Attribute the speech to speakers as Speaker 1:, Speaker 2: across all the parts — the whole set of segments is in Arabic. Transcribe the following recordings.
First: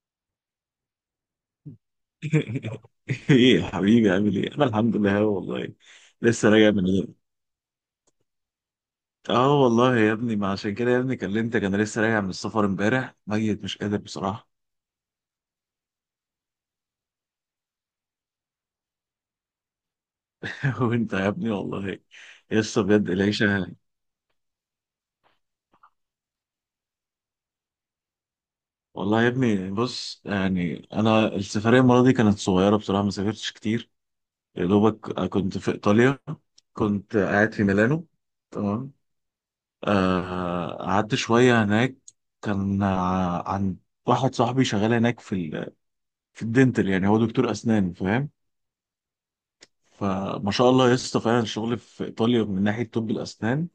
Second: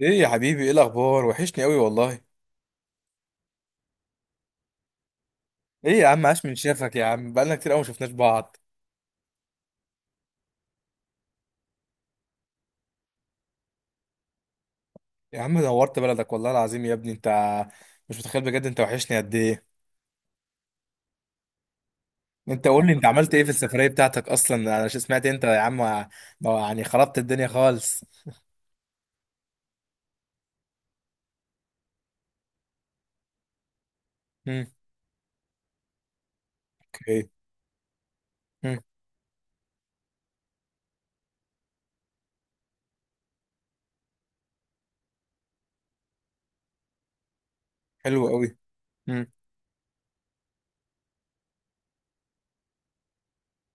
Speaker 1: ايه يا حبيبي، ايه الاخبار؟ وحشني قوي والله.
Speaker 2: ايه يا حبيبي، عامل ايه؟ انا الحمد لله أهو والله.
Speaker 1: ايه يا عم، عاش
Speaker 2: لسه
Speaker 1: من
Speaker 2: راجع من
Speaker 1: شافك يا
Speaker 2: اليوم.
Speaker 1: عم، بقالنا كتير قوي ما شفناش بعض.
Speaker 2: اه والله يا ابني، ما عشان كده يا ابني كلمتك، انا لسه راجع من السفر امبارح ميت، مش قادر بصراحه.
Speaker 1: يا عم نورت بلدك والله العظيم يا ابني انت. مش متخيل بجد انت وحشني قد ايه.
Speaker 2: وانت يا ابني والله.
Speaker 1: انت
Speaker 2: لسه
Speaker 1: قول لي، انت
Speaker 2: بجد
Speaker 1: عملت ايه في
Speaker 2: العيشه.
Speaker 1: السفرية بتاعتك اصلا؟ سمعت انت يا عم ما- يعني خربت الدنيا خالص.
Speaker 2: والله يا ابني بص، يعني انا السفريه المره دي كانت صغيره بصراحه، ما سافرتش كتير. يا
Speaker 1: امم
Speaker 2: دوبك كنت في ايطاليا. كنت
Speaker 1: اوكي
Speaker 2: قاعد في ميلانو.
Speaker 1: امم
Speaker 2: تمام. قعدت شويه هناك. كان عن واحد صاحبي شغال هناك في الدنتال، يعني هو دكتور اسنان،
Speaker 1: حلو
Speaker 2: فاهم.
Speaker 1: قوي. امم
Speaker 2: فما شاء الله يا اسطى، فعلا الشغل في ايطاليا من ناحيه طب الاسنان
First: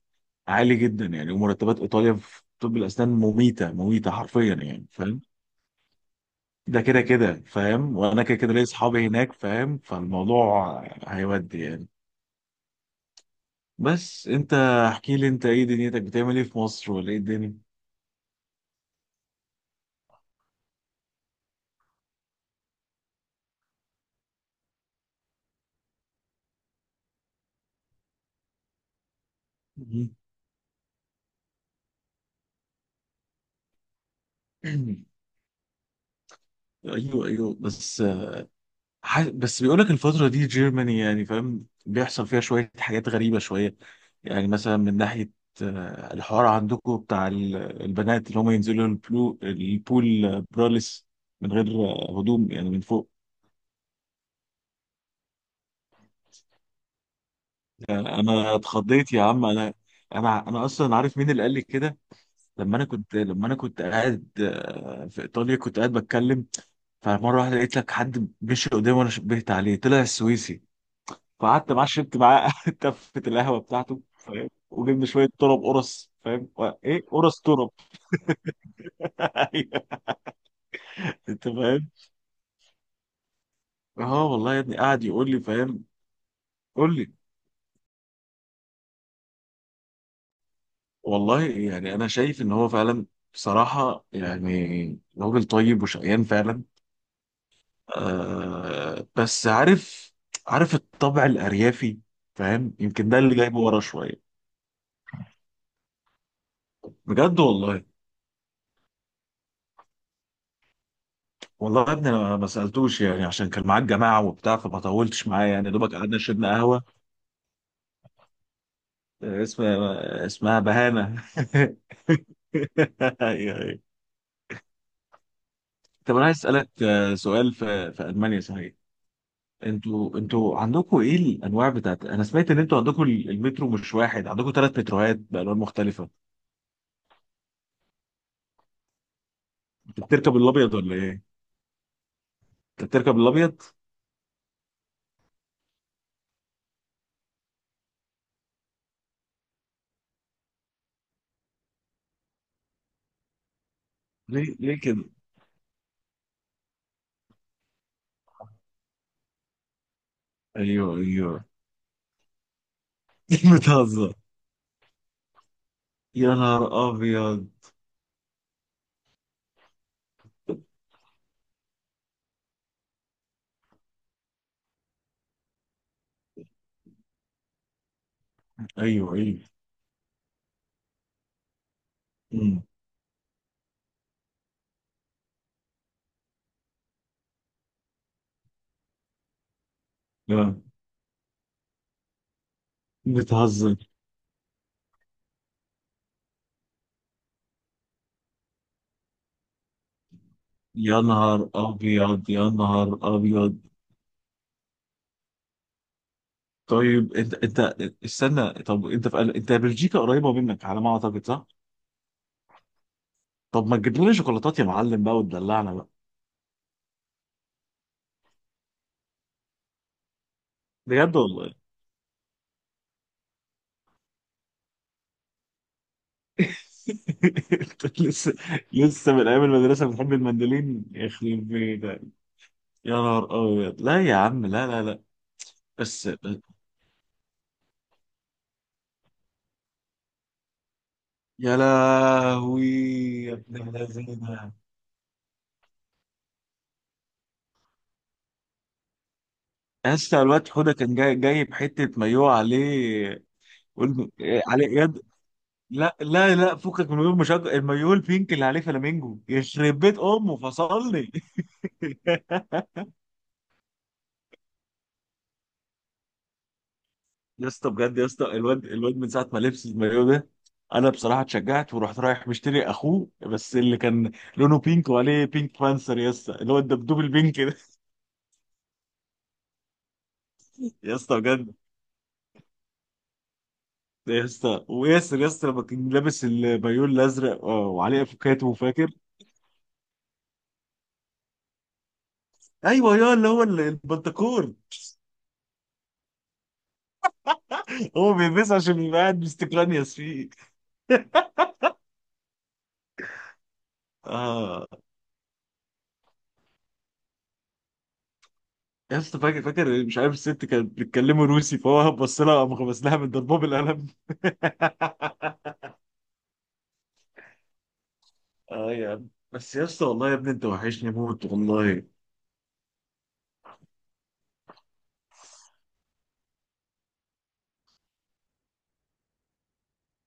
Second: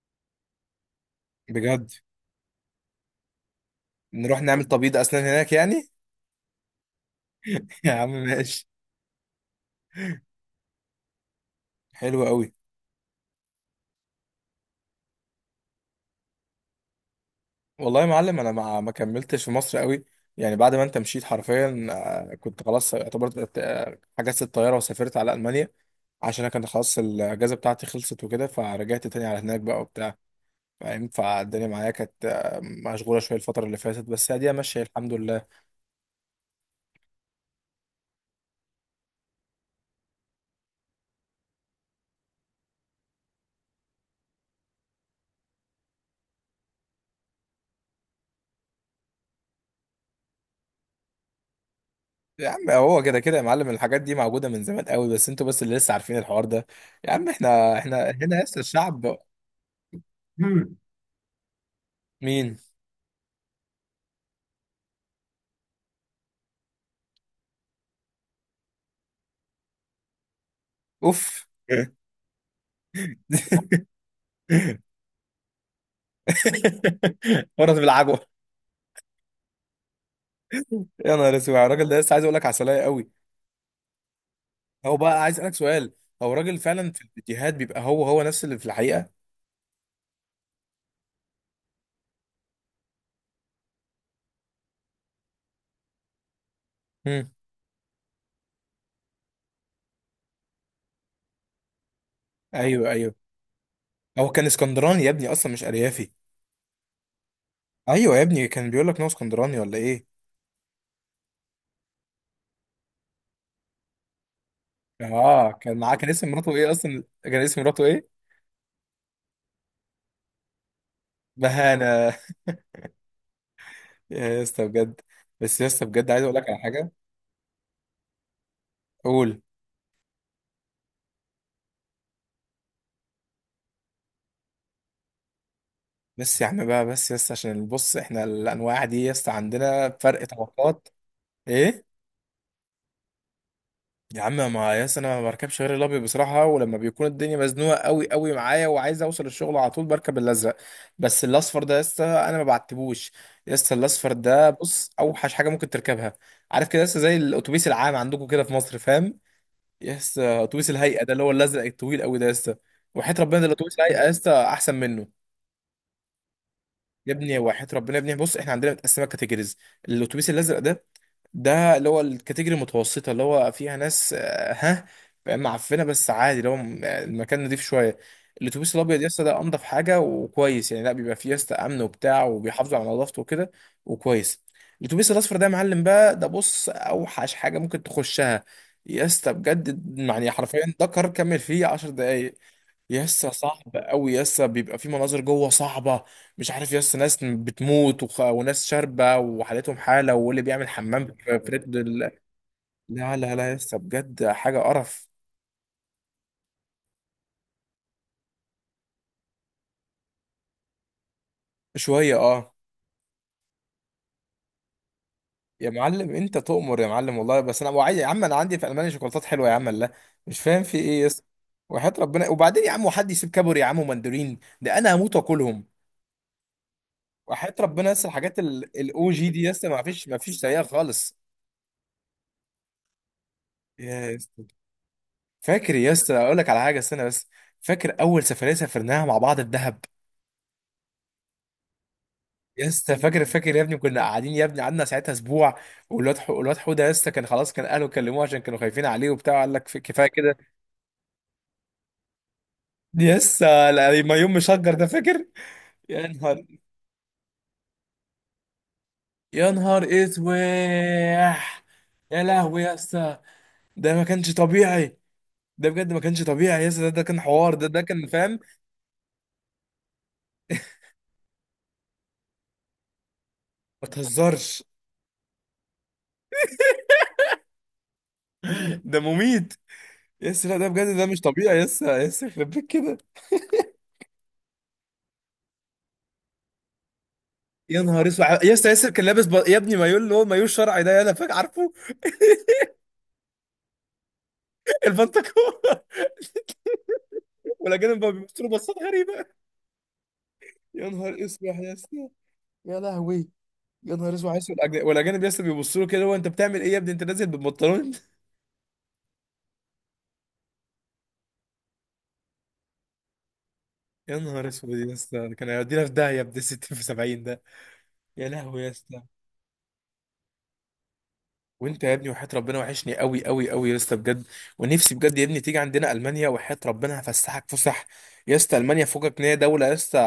Speaker 2: عالي جدا يعني، ومرتبات
Speaker 1: بجد؟
Speaker 2: ايطاليا في طب الاسنان مميته مميته
Speaker 1: نروح
Speaker 2: حرفيا
Speaker 1: نعمل
Speaker 2: يعني،
Speaker 1: تبييض
Speaker 2: فاهم.
Speaker 1: اسنان هناك يعني؟
Speaker 2: ده كده كده
Speaker 1: يا
Speaker 2: فاهم،
Speaker 1: عم
Speaker 2: وانا كده كده ليا
Speaker 1: ماشي.
Speaker 2: اصحابي هناك فاهم، فالموضوع هيودي يعني.
Speaker 1: حلو قوي.
Speaker 2: بس انت احكي لي، انت ايه دنيتك، بتعمل ايه في مصر ولا ايه الدنيا؟
Speaker 1: والله يا معلم انا ما كملتش في مصر قوي. يعني بعد ما انت مشيت حرفيا كنت خلاص اعتبرت، حجزت الطياره وسافرت على المانيا. عشان انا كان خلاص الاجازه بتاعتي خلصت وكده، فرجعت تاني على هناك بقى
Speaker 2: مهم.
Speaker 1: وبتاع. فاهم، فالدنيا معايا كانت، مشغوله شويه الفتره اللي فاتت، بس هي دي ماشيه الحمد لله.
Speaker 2: ايوه ايوه، بس بس بيقول لك الفترة دي جيرماني، يعني فاهم بيحصل فيها شوية حاجات غريبة شوية. يعني مثلا من ناحية الحوار عندكم بتاع البنات اللي هم ينزلوا البلو البول، براليس، من غير
Speaker 1: يا
Speaker 2: هدوم
Speaker 1: عم
Speaker 2: يعني من
Speaker 1: هو
Speaker 2: فوق.
Speaker 1: كده كده يا معلم الحاجات دي موجوده من زمان قوي، بس انتوا بس اللي لسه عارفين الحوار ده. يا عم احنا،
Speaker 2: يعني
Speaker 1: هنا
Speaker 2: انا
Speaker 1: لسه
Speaker 2: اتخضيت
Speaker 1: الشعب.
Speaker 2: يا عم. انا انا
Speaker 1: مم.
Speaker 2: اصلا عارف مين اللي قال لي كده.
Speaker 1: مين؟
Speaker 2: لما انا كنت قاعد في ايطاليا، كنت قاعد بتكلم. فمره واحده لقيت لك حد مشي قدامي وانا شبهت عليه، طلع السويسي.
Speaker 1: اوف.
Speaker 2: فقعدت معاه، شربت معاه تفة القهوة بتاعته فاهم، وجبنا شوية طرب قرص فاهم ايه، قرص طرب.
Speaker 1: ورد بالعجوه.
Speaker 2: أيوة.
Speaker 1: يا نهار
Speaker 2: انت
Speaker 1: اسود على الراجل
Speaker 2: فاهم.
Speaker 1: ده، لسه عايز اقول لك عسلية قوي.
Speaker 2: اه والله يا ابني
Speaker 1: هو
Speaker 2: قاعد
Speaker 1: بقى
Speaker 2: يقول
Speaker 1: عايز
Speaker 2: لي
Speaker 1: اسالك
Speaker 2: فاهم.
Speaker 1: سؤال، هو الراجل فعلا
Speaker 2: قول
Speaker 1: في
Speaker 2: لي.
Speaker 1: الفيديوهات بيبقى هو هو نفس اللي في الحقيقة؟
Speaker 2: والله يعني انا شايف ان هو فعلا، بصراحة يعني راجل طيب وشقيان فعلا.
Speaker 1: امم.
Speaker 2: آه بس عارف الطبع الأريافي، فاهم.
Speaker 1: ايوه
Speaker 2: يمكن
Speaker 1: ايوه.
Speaker 2: ده اللي جايبه ورا شوية.
Speaker 1: هو كان اسكندراني يا ابني اصلا، مش اريافي.
Speaker 2: بجد والله.
Speaker 1: ايوه يا ابني كان بيقول لك ان هو اسكندراني ولا ايه؟
Speaker 2: والله يا ابني انا ما سألتوش يعني، عشان كان معاك جماعة وبتاع، فما طولتش معاه
Speaker 1: اه
Speaker 2: يعني،
Speaker 1: كان معاه،
Speaker 2: دوبك
Speaker 1: كان
Speaker 2: قعدنا
Speaker 1: اسم
Speaker 2: شربنا
Speaker 1: مراته ايه
Speaker 2: قهوة.
Speaker 1: اصلا؟ كان اسم مراته ايه؟
Speaker 2: اسمها بهانة.
Speaker 1: بهانة؟
Speaker 2: أيوه، أيوه.
Speaker 1: يا اسطى بجد. بس يا اسطى بجد
Speaker 2: طب
Speaker 1: عايز
Speaker 2: انا
Speaker 1: اقول
Speaker 2: عايز
Speaker 1: لك على
Speaker 2: اسالك
Speaker 1: حاجة.
Speaker 2: سؤال، في المانيا صحيح؟
Speaker 1: قول.
Speaker 2: انتوا عندكم ايه الانواع بتاعت، انا سمعت ان انتوا عندكم المترو مش واحد، عندكم ثلاث متروهات بالوان مختلفه.
Speaker 1: بس يا عم بقى، بس يا اسطى عشان بص احنا الانواع دي يا اسطى عندنا
Speaker 2: انت
Speaker 1: فرق
Speaker 2: بتركب الابيض
Speaker 1: طبقات.
Speaker 2: ولا ايه؟
Speaker 1: ايه
Speaker 2: انت بتركب الابيض؟
Speaker 1: يا عم، ما ياس انا ما بركبش غير الابيض بصراحه، ولما بيكون الدنيا مزنوقه قوي قوي معايا وعايز اوصل الشغل على طول بركب الازرق. بس الاصفر ده يس انا ما بعتبوش. يس الاصفر ده
Speaker 2: ليه ليه
Speaker 1: بص
Speaker 2: كده؟
Speaker 1: اوحش حاجه ممكن تركبها. عارف كده يس زي الاتوبيس العام عندكم كده في مصر، فاهم؟ يس اتوبيس
Speaker 2: ايوه
Speaker 1: الهيئه ده اللي هو
Speaker 2: ايوه.
Speaker 1: الازرق الطويل قوي ده يس، وحياه ربنا ده الاتوبيس الهيئه
Speaker 2: بتهزر.
Speaker 1: يس احسن منه.
Speaker 2: يا نهار
Speaker 1: يا ابني
Speaker 2: ابيض.
Speaker 1: وحياه ربنا يا ابني بص احنا عندنا متقسمه كاتيجوريز. الاتوبيس الازرق ده، ده اللي هو الكاتيجوري المتوسطة اللي هو فيها ناس، ها، فاهم؟ معفنة، بس عادي اللي هو المكان نضيف شوية. الأتوبيس الأبيض
Speaker 2: ايوه
Speaker 1: يسطا
Speaker 2: ايوه،
Speaker 1: ده أنضف حاجة وكويس، يعني لا بيبقى فيه يسطا أمن وبتاع
Speaker 2: امم
Speaker 1: وبيحافظوا على نظافته وكده. وكويس. الأتوبيس الأصفر ده يا معلم بقى، ده بص أوحش حاجة ممكن تخشها. يسطا بجد يعني
Speaker 2: لا،
Speaker 1: حرفيا ده قرار كمل فيه 10 دقايق. يسا
Speaker 2: بتهزر.
Speaker 1: صعب قوي، يسا بيبقى في مناظر جوه صعبة. مش عارف يسا ناس بتموت وخ... وناس شاربة وحالتهم حالة واللي بيعمل
Speaker 2: يا
Speaker 1: حمام في
Speaker 2: نهار
Speaker 1: فريد ال-.
Speaker 2: ابيض، يا نهار
Speaker 1: لا لا لا
Speaker 2: ابيض.
Speaker 1: يسا بجد حاجة قرف.
Speaker 2: طيب انت استنى. طب انت بلجيكا قريبه منك على ما اعتقد، صح؟
Speaker 1: شوية اه.
Speaker 2: طب ما تجيب لنا شوكولاتات يا معلم بقى،
Speaker 1: يا
Speaker 2: وتدلعنا بقى.
Speaker 1: معلم انت تؤمر يا معلم والله، بس انا وعي... يا عم انا عندي في المانيا شوكولاتات حلوة يا عم، لا. مش فاهم في ايه
Speaker 2: بجد
Speaker 1: يسا.
Speaker 2: والله.
Speaker 1: وحياة ربنا، وبعدين يا عم وحد يسيب كابوري يا عم ومندورين؟ ده انا هموت واكلهم. وحياة ربنا
Speaker 2: انت
Speaker 1: يسا
Speaker 2: لسه
Speaker 1: الحاجات الاو
Speaker 2: لسه من
Speaker 1: جي دي
Speaker 2: ايام
Speaker 1: يسا ما
Speaker 2: المدرسه
Speaker 1: فيش
Speaker 2: بتحب
Speaker 1: ما فيش زيها
Speaker 2: المندلين
Speaker 1: خالص.
Speaker 2: يخرب بيتك. يا نهار ابيض، لا
Speaker 1: يا
Speaker 2: يا
Speaker 1: يسا،
Speaker 2: عم، لا لا لا.
Speaker 1: فاكر يا
Speaker 2: بس
Speaker 1: اسطى اقول لك على حاجه، استنى بس. فاكر اول سفريه سافرناها مع بعض، الدهب؟
Speaker 2: يا
Speaker 1: يا
Speaker 2: لهوي،
Speaker 1: اسطى فاكر؟
Speaker 2: يا
Speaker 1: فاكر يا
Speaker 2: ابن
Speaker 1: ابني كنا قاعدين يا
Speaker 2: الذين.
Speaker 1: ابني، قعدنا ساعتها اسبوع. والواد الواد حوده يا اسطى كان خلاص، كان اهله كلموه عشان كانوا خايفين عليه وبتاع، قال لك كفايه
Speaker 2: اسطى
Speaker 1: كده.
Speaker 2: الواد حوده كان جاي جايب حته مايوه
Speaker 1: يا
Speaker 2: عليه.
Speaker 1: اسطى لا- ما يوم
Speaker 2: إيه،
Speaker 1: مشجر
Speaker 2: عليه
Speaker 1: ده
Speaker 2: يد.
Speaker 1: فاكر.
Speaker 2: لا
Speaker 1: يا
Speaker 2: لا
Speaker 1: نهار،
Speaker 2: لا، فكك من غير مشجع، المايو البينك اللي عليه فلامينجو،
Speaker 1: يا
Speaker 2: يخرب
Speaker 1: نهار
Speaker 2: بيت امه فصلني.
Speaker 1: اسواح. يا لهوي يا اسطى، ده ما كانش طبيعي. ده بجد ما كانش طبيعي يا اسطى، ده كان
Speaker 2: يا
Speaker 1: حوار، ده
Speaker 2: اسطى
Speaker 1: ده
Speaker 2: بجد. يا
Speaker 1: كان
Speaker 2: اسطى
Speaker 1: فاهم.
Speaker 2: الواد من ساعه ما لبس المايو ده، انا بصراحه اتشجعت ورحت رايح مشتري اخوه، بس اللي
Speaker 1: ما
Speaker 2: كان لونه
Speaker 1: تهزرش،
Speaker 2: بينك وعليه بينك بانسر، يا اسطى اللي هو الدبدوب البينك ده.
Speaker 1: ده مميت. يا اسطى لا ده بجد
Speaker 2: يا
Speaker 1: ده
Speaker 2: اسطى
Speaker 1: مش
Speaker 2: بجد.
Speaker 1: طبيعي يا اسطى، يا اسطى يخرب بيت كده.
Speaker 2: يا اسطى وياسر، يا اسطى لما كان لابس المايو الازرق
Speaker 1: يا
Speaker 2: وعليه
Speaker 1: نهار اسود يا
Speaker 2: افوكاتو،
Speaker 1: اسطى، ياسر
Speaker 2: فاكر؟
Speaker 1: كان لابس ب... يا ابني مايو اللي هو مايو الشرعي ده، انا فاكر عارفه.
Speaker 2: ايوه، يا اللي هو البنتكور.
Speaker 1: البنطلون. والاجانب بقى
Speaker 2: هو
Speaker 1: بيبصوا له
Speaker 2: بيلبسه
Speaker 1: بصات
Speaker 2: عشان يبقى قاعد
Speaker 1: غريبه.
Speaker 2: مستقلنيس فيه.
Speaker 1: يا نهار اسود يا اسطى، يا لهوي، يا نهار اسود عايز،
Speaker 2: اه
Speaker 1: والاجانب يا اسطى بيبصوا له كده، هو انت بتعمل ايه يا ابني انت نازل بالبنطلون؟
Speaker 2: يا اسطى فاكر فاكر، مش عارف الست كانت بتتكلموا روسي، فهو بص لها، قام غمس لها من ضربه بالقلم.
Speaker 1: يا نهار اسود يا اسطى، كان هيودينا في داهيه، ابن 60 في 70 ده. يا لهوي يا
Speaker 2: اه يا
Speaker 1: اسطى.
Speaker 2: عم، بس يا اسطى والله يا ابني انت وحشني موت
Speaker 1: وانت
Speaker 2: والله.
Speaker 1: يا ابني وحياة ربنا وحشني قوي قوي قوي يا اسطى بجد. ونفسي بجد يا ابني تيجي عندنا المانيا، وحياة ربنا هفسحك فسح. يا اسطى المانيا فوقك ان هي دوله يا اسطى،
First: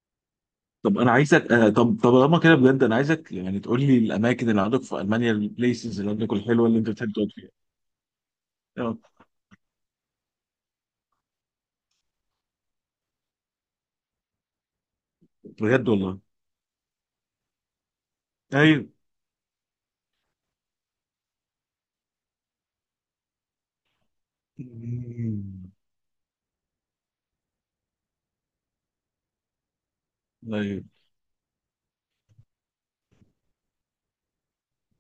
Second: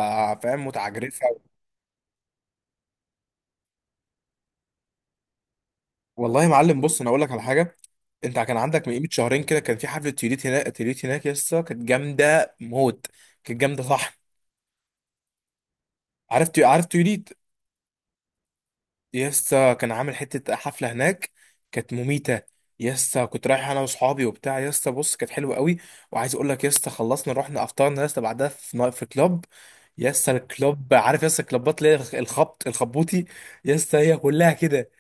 Speaker 1: فاهم،
Speaker 2: طب انا
Speaker 1: متعجرفه.
Speaker 2: عايزك طب لما كده بجد، انا عايزك يعني تقول لي الاماكن اللي عندك في المانيا، البليسز اللي عندك
Speaker 1: والله يا
Speaker 2: الحلوه اللي
Speaker 1: معلم
Speaker 2: انت
Speaker 1: بص انا
Speaker 2: بتحب
Speaker 1: اقول
Speaker 2: تقعد
Speaker 1: لك على
Speaker 2: فيها.
Speaker 1: حاجه. انت كان عندك من
Speaker 2: آه،
Speaker 1: قيمه شهرين كده كان في حفله تيوليت هناك، تيوليت هناك يا اسطى كانت جامده موت. كانت جامده صح؟
Speaker 2: بجد والله.
Speaker 1: عارف عارف تيوليت؟
Speaker 2: ايوه.
Speaker 1: يا اسطى كان عامل حته حفله هناك، كانت مميته. يا اسطى كنت رايح انا واصحابي وبتاع، يا اسطى بص كانت حلوه
Speaker 2: مم.
Speaker 1: قوي. وعايز اقول لك يا اسطى، خلصنا رحنا افطرنا يا اسطى بعدها في في كلاب. يا اسطى
Speaker 2: ايوه.
Speaker 1: الكلاب عارف يا اسطى الكلابات اللي هي الخبط الخبوطي؟ يا اسطى هي كلها كده.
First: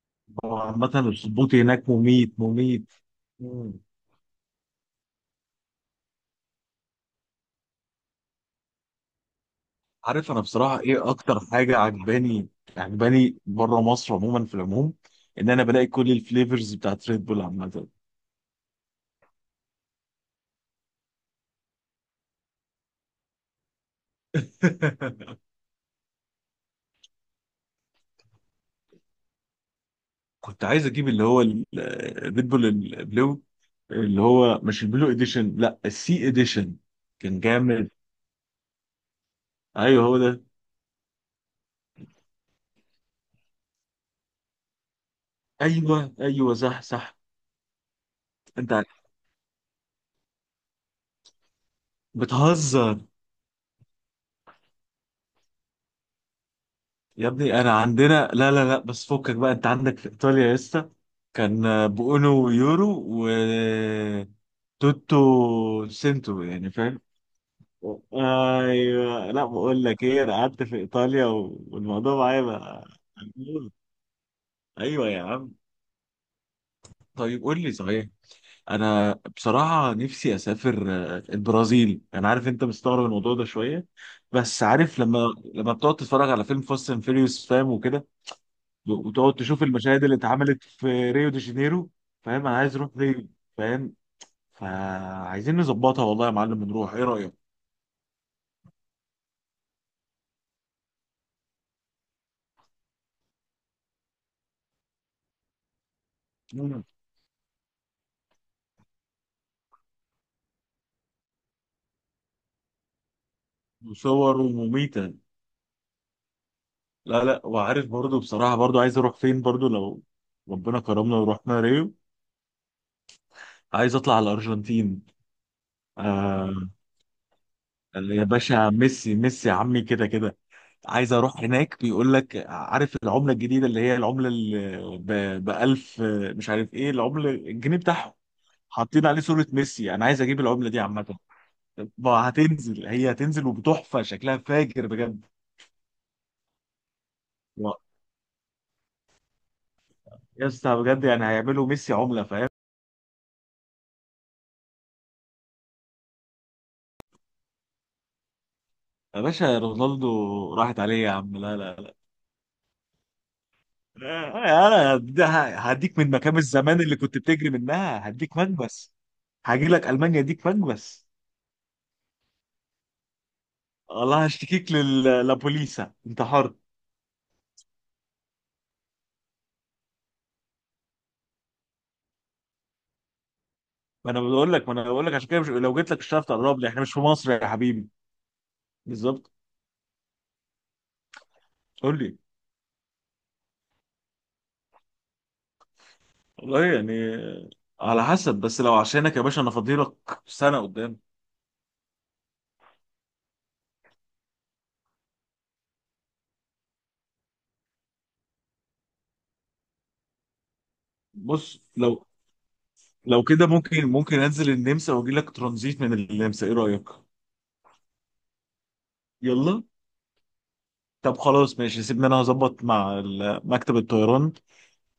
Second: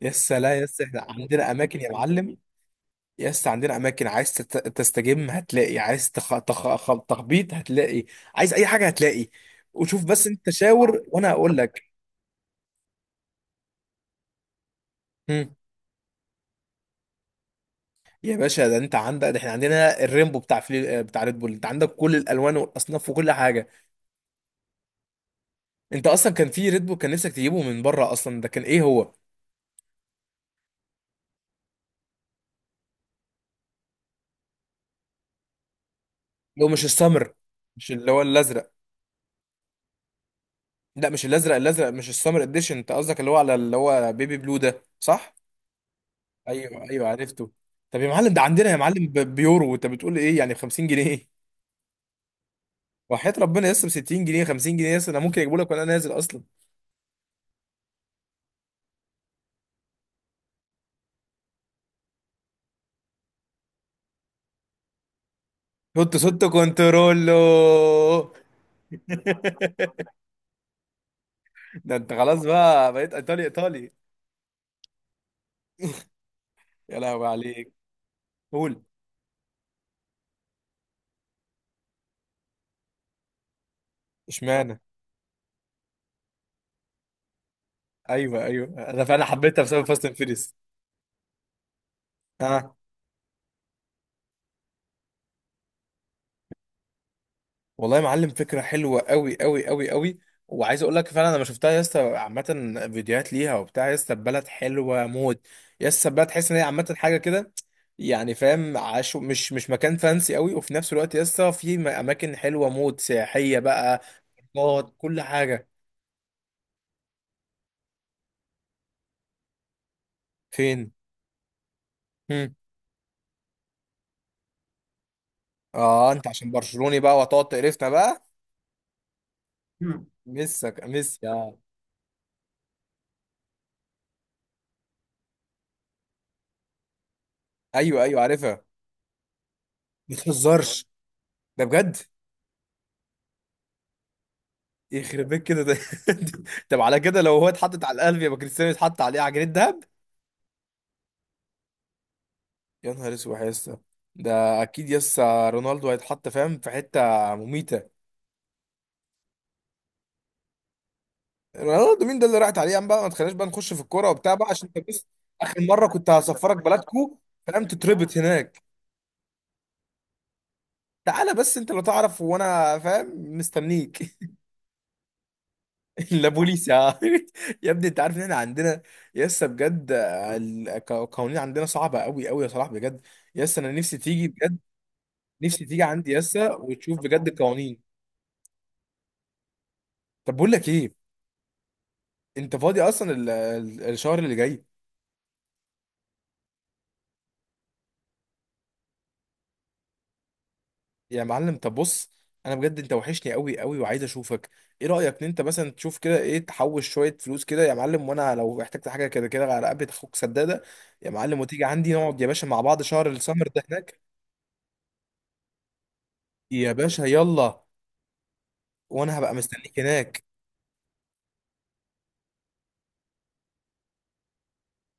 Speaker 1: يا اسطى لا
Speaker 2: هو
Speaker 1: يا اسطى احنا
Speaker 2: عامة
Speaker 1: عندنا
Speaker 2: الصبوتي
Speaker 1: اماكن
Speaker 2: هناك
Speaker 1: يا
Speaker 2: مميت
Speaker 1: معلم.
Speaker 2: مميت.
Speaker 1: يا اسطى عندنا
Speaker 2: مم.
Speaker 1: اماكن، عايز تستجم هتلاقي، عايز تخبيط هتلاقي، عايز اي حاجه هتلاقي. وشوف بس
Speaker 2: عارف انا
Speaker 1: انت،
Speaker 2: بصراحه
Speaker 1: شاور
Speaker 2: ايه
Speaker 1: وانا
Speaker 2: اكتر
Speaker 1: هقول
Speaker 2: حاجه
Speaker 1: لك.
Speaker 2: عجباني؟ بره مصر عموما في العموم، ان
Speaker 1: هم.
Speaker 2: انا بلاقي كل الفليفرز بتاعت ريد بول عامه.
Speaker 1: يا باشا ده انت عندك، ده احنا عندنا الريمبو بتاع بتاع ريد بول، انت عندك كل الالوان والاصناف وكل حاجه. انت اصلا كان في ريد بول كان نفسك تجيبه من بره اصلا، ده كان ايه هو اللي.
Speaker 2: كنت عايز اجيب اللي هو الريد بول البلو، اللي هو مش البلو اديشن، لا السي
Speaker 1: هو
Speaker 2: اديشن.
Speaker 1: مش السمر؟
Speaker 2: كان جامد.
Speaker 1: مش اللي هو الازرق؟
Speaker 2: ايوه هو ده.
Speaker 1: لا مش الازرق، الازرق مش السمر اديشن، انت قصدك اللي هو على اللي هو بيبي بلو ده صح؟
Speaker 2: ايوه ايوه، صح
Speaker 1: ايوه ايوه
Speaker 2: صح.
Speaker 1: عرفته. طب يا معلم ده عندنا
Speaker 2: انت
Speaker 1: يا معلم ب- بيورو، وانت بتقول ايه يعني، ب 50 جنيه؟
Speaker 2: بتهزر.
Speaker 1: وحياة ربنا لسه ب 60 جنيه، 50 جنيه، لسه انا ممكن اجيبه لك وانا نازل اصلا.
Speaker 2: يا ابني انا عندنا لا لا لا، بس فكك بقى، انت عندك في ايطاليا يا اسطى كان بأونو ويورو و توتو
Speaker 1: حط
Speaker 2: سنتو
Speaker 1: صوت
Speaker 2: يعني، فاهم.
Speaker 1: كنترولو.
Speaker 2: ايوه. لا بقول لك ايه، انا قعدت في ايطاليا
Speaker 1: ده انت
Speaker 2: والموضوع معايا
Speaker 1: خلاص
Speaker 2: بقى.
Speaker 1: بقى بقيت ايطالي ايطالي.
Speaker 2: ايوه يا عم.
Speaker 1: يا لهوي
Speaker 2: طيب قول
Speaker 1: عليك.
Speaker 2: لي صحيح،
Speaker 1: قول.
Speaker 2: انا بصراحه نفسي اسافر البرازيل. انا عارف انت مستغرب الموضوع ده شويه، بس
Speaker 1: اشمعنى؟
Speaker 2: عارف لما بتقعد تتفرج على فيلم فاست اند فيريوس فاهم وكده،
Speaker 1: ايوه ايوه انا فعلا
Speaker 2: وتقعد
Speaker 1: حبيتها
Speaker 2: تشوف
Speaker 1: بسبب
Speaker 2: المشاهد
Speaker 1: فاست اند
Speaker 2: اللي
Speaker 1: فيريس.
Speaker 2: اتعملت في ريو دي جانيرو، فاهم. انا عايز اروح ريو، فاهم. فعايزين نظبطها والله يا معلم ونروح، ايه رأيك؟
Speaker 1: والله يا معلم فكرة حلوة قوي قوي قوي قوي. وعايز اقول لك فعلا انا شفتها يا اسطى عامة، فيديوهات ليها وبتاع يا اسطى، البلد حلوة موت. يا اسطى البلد تحس ان هي
Speaker 2: مم.
Speaker 1: عامة حاجة كده، يعني فاهم، عاشو مش مكان فانسي قوي، وفي نفس الوقت يا اسطى في اماكن حلوة موت سياحية بقى.
Speaker 2: وصور
Speaker 1: نقط
Speaker 2: ومميتة.
Speaker 1: كل حاجة.
Speaker 2: لا لا، وعارف برضو بصراحة، برضو عايز اروح فين برضو لو ربنا
Speaker 1: فين؟
Speaker 2: كرمنا ورحنا ريو؟
Speaker 1: هم.
Speaker 2: عايز اطلع على الارجنتين.
Speaker 1: اه انت عشان
Speaker 2: آه
Speaker 1: برشلوني بقى وهتقعد تقرفنا
Speaker 2: يا
Speaker 1: بقى.
Speaker 2: باشا، ميسي ميسي يا عمي،
Speaker 1: مم.
Speaker 2: كده كده.
Speaker 1: مسك
Speaker 2: عايز
Speaker 1: مس
Speaker 2: اروح
Speaker 1: يا.
Speaker 2: هناك. بيقول لك عارف العملة الجديدة، اللي هي العملة اللي ب 1000، مش عارف ايه العملة، الجنيه
Speaker 1: ايوه
Speaker 2: بتاعهم،
Speaker 1: ايوه عارفها.
Speaker 2: حاطين عليه صورة ميسي. انا
Speaker 1: ما
Speaker 2: عايز اجيب العملة دي
Speaker 1: تهزرش،
Speaker 2: عامة.
Speaker 1: ده بجد.
Speaker 2: ما هتنزل، هي هتنزل وبتحفة، شكلها فاجر بجد.
Speaker 1: يخرب بيت كده ده. طب على كده لو هو
Speaker 2: و-
Speaker 1: اتحطت على القلب، يبقى كريستيانو يتحط عليه عجينة دهب.
Speaker 2: يا اسطى بجد، يعني هيعملوا ميسي عملة، فاهم.
Speaker 1: يا نهار اسود يا اسطى، ده اكيد يسا رونالدو هيتحط فاهم في حتة مميتة.
Speaker 2: يا باشا رونالدو راحت عليه يا عم، لا لا لا.
Speaker 1: رونالدو مين ده اللي راحت عليه يا عم بقى، ما تخليناش بقى نخش في الكورة وبتاع بقى عشان انت
Speaker 2: انا
Speaker 1: بس.
Speaker 2: ده
Speaker 1: اخر مرة
Speaker 2: هديك
Speaker 1: كنت
Speaker 2: من مكان
Speaker 1: هسفرك
Speaker 2: الزمان اللي
Speaker 1: بلدكو،
Speaker 2: كنت بتجري
Speaker 1: فاهم،
Speaker 2: منها،
Speaker 1: تتربط
Speaker 2: هديك
Speaker 1: هناك.
Speaker 2: مكبس. هاجي لك المانيا، اديك مكبس.
Speaker 1: تعالى، بس انت لو تعرف وانا فاهم مستنيك.
Speaker 2: والله هشتكيك للبوليسا، انت
Speaker 1: لا
Speaker 2: حر.
Speaker 1: بوليس يا. يا ابني انت عارف ان احنا عندنا يسا بجد القوانين عندنا صعبة قوي قوي يا صلاح بجد. يس انا نفسي تيجي.
Speaker 2: ما انا بقول لك عشان كده مش...
Speaker 1: نفسي
Speaker 2: لو
Speaker 1: تيجي
Speaker 2: جيت لك مش
Speaker 1: عندي
Speaker 2: هتعرف
Speaker 1: يسا
Speaker 2: تقرب لي، احنا مش
Speaker 1: وتشوف
Speaker 2: في
Speaker 1: بجد
Speaker 2: مصر يا
Speaker 1: القوانين.
Speaker 2: حبيبي. بالظبط.
Speaker 1: طب بقول لك ايه،
Speaker 2: قول لي.
Speaker 1: انت فاضي اصلا الشهر اللي جاي؟
Speaker 2: والله يعني على حسب، بس لو عشانك يا باشا انا فاضيلك سنه قدام.
Speaker 1: يا معلم طب بص، انا بجد انت وحشني قوي قوي وعايز اشوفك. ايه رايك ان انت مثلا تشوف كده، ايه، تحوش شويه فلوس كده يا معلم، وانا لو احتجت حاجه كده كده على قبل اخوك سداده؟ يا معلم
Speaker 2: بص
Speaker 1: وتيجي عندي
Speaker 2: لو
Speaker 1: نقعد يا باشا مع بعض شهر
Speaker 2: لو كده
Speaker 1: السمر ده
Speaker 2: ممكن،
Speaker 1: هناك.
Speaker 2: انزل النمسا واجي لك ترانزيت من النمسا، ايه
Speaker 1: يا
Speaker 2: رايك؟
Speaker 1: باشا يلا، وانا هبقى
Speaker 2: يلا.
Speaker 1: مستنيك هناك.
Speaker 2: طب خلاص ماشي، سيبني انا هظبط مع مكتب الطيران،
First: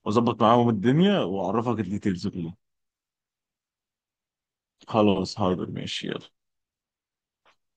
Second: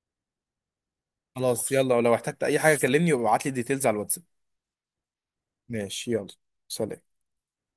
Speaker 2: واظبط معاهم الدنيا،
Speaker 1: خلاص
Speaker 2: واعرفك
Speaker 1: يلا، ولو
Speaker 2: الديتيلز
Speaker 1: احتجت
Speaker 2: كلها.
Speaker 1: اي حاجه كلمني وابعت لي ديتيلز على الواتساب.
Speaker 2: خلاص حاضر ماشي
Speaker 1: ماشي
Speaker 2: يلا.
Speaker 1: يلا. سلام.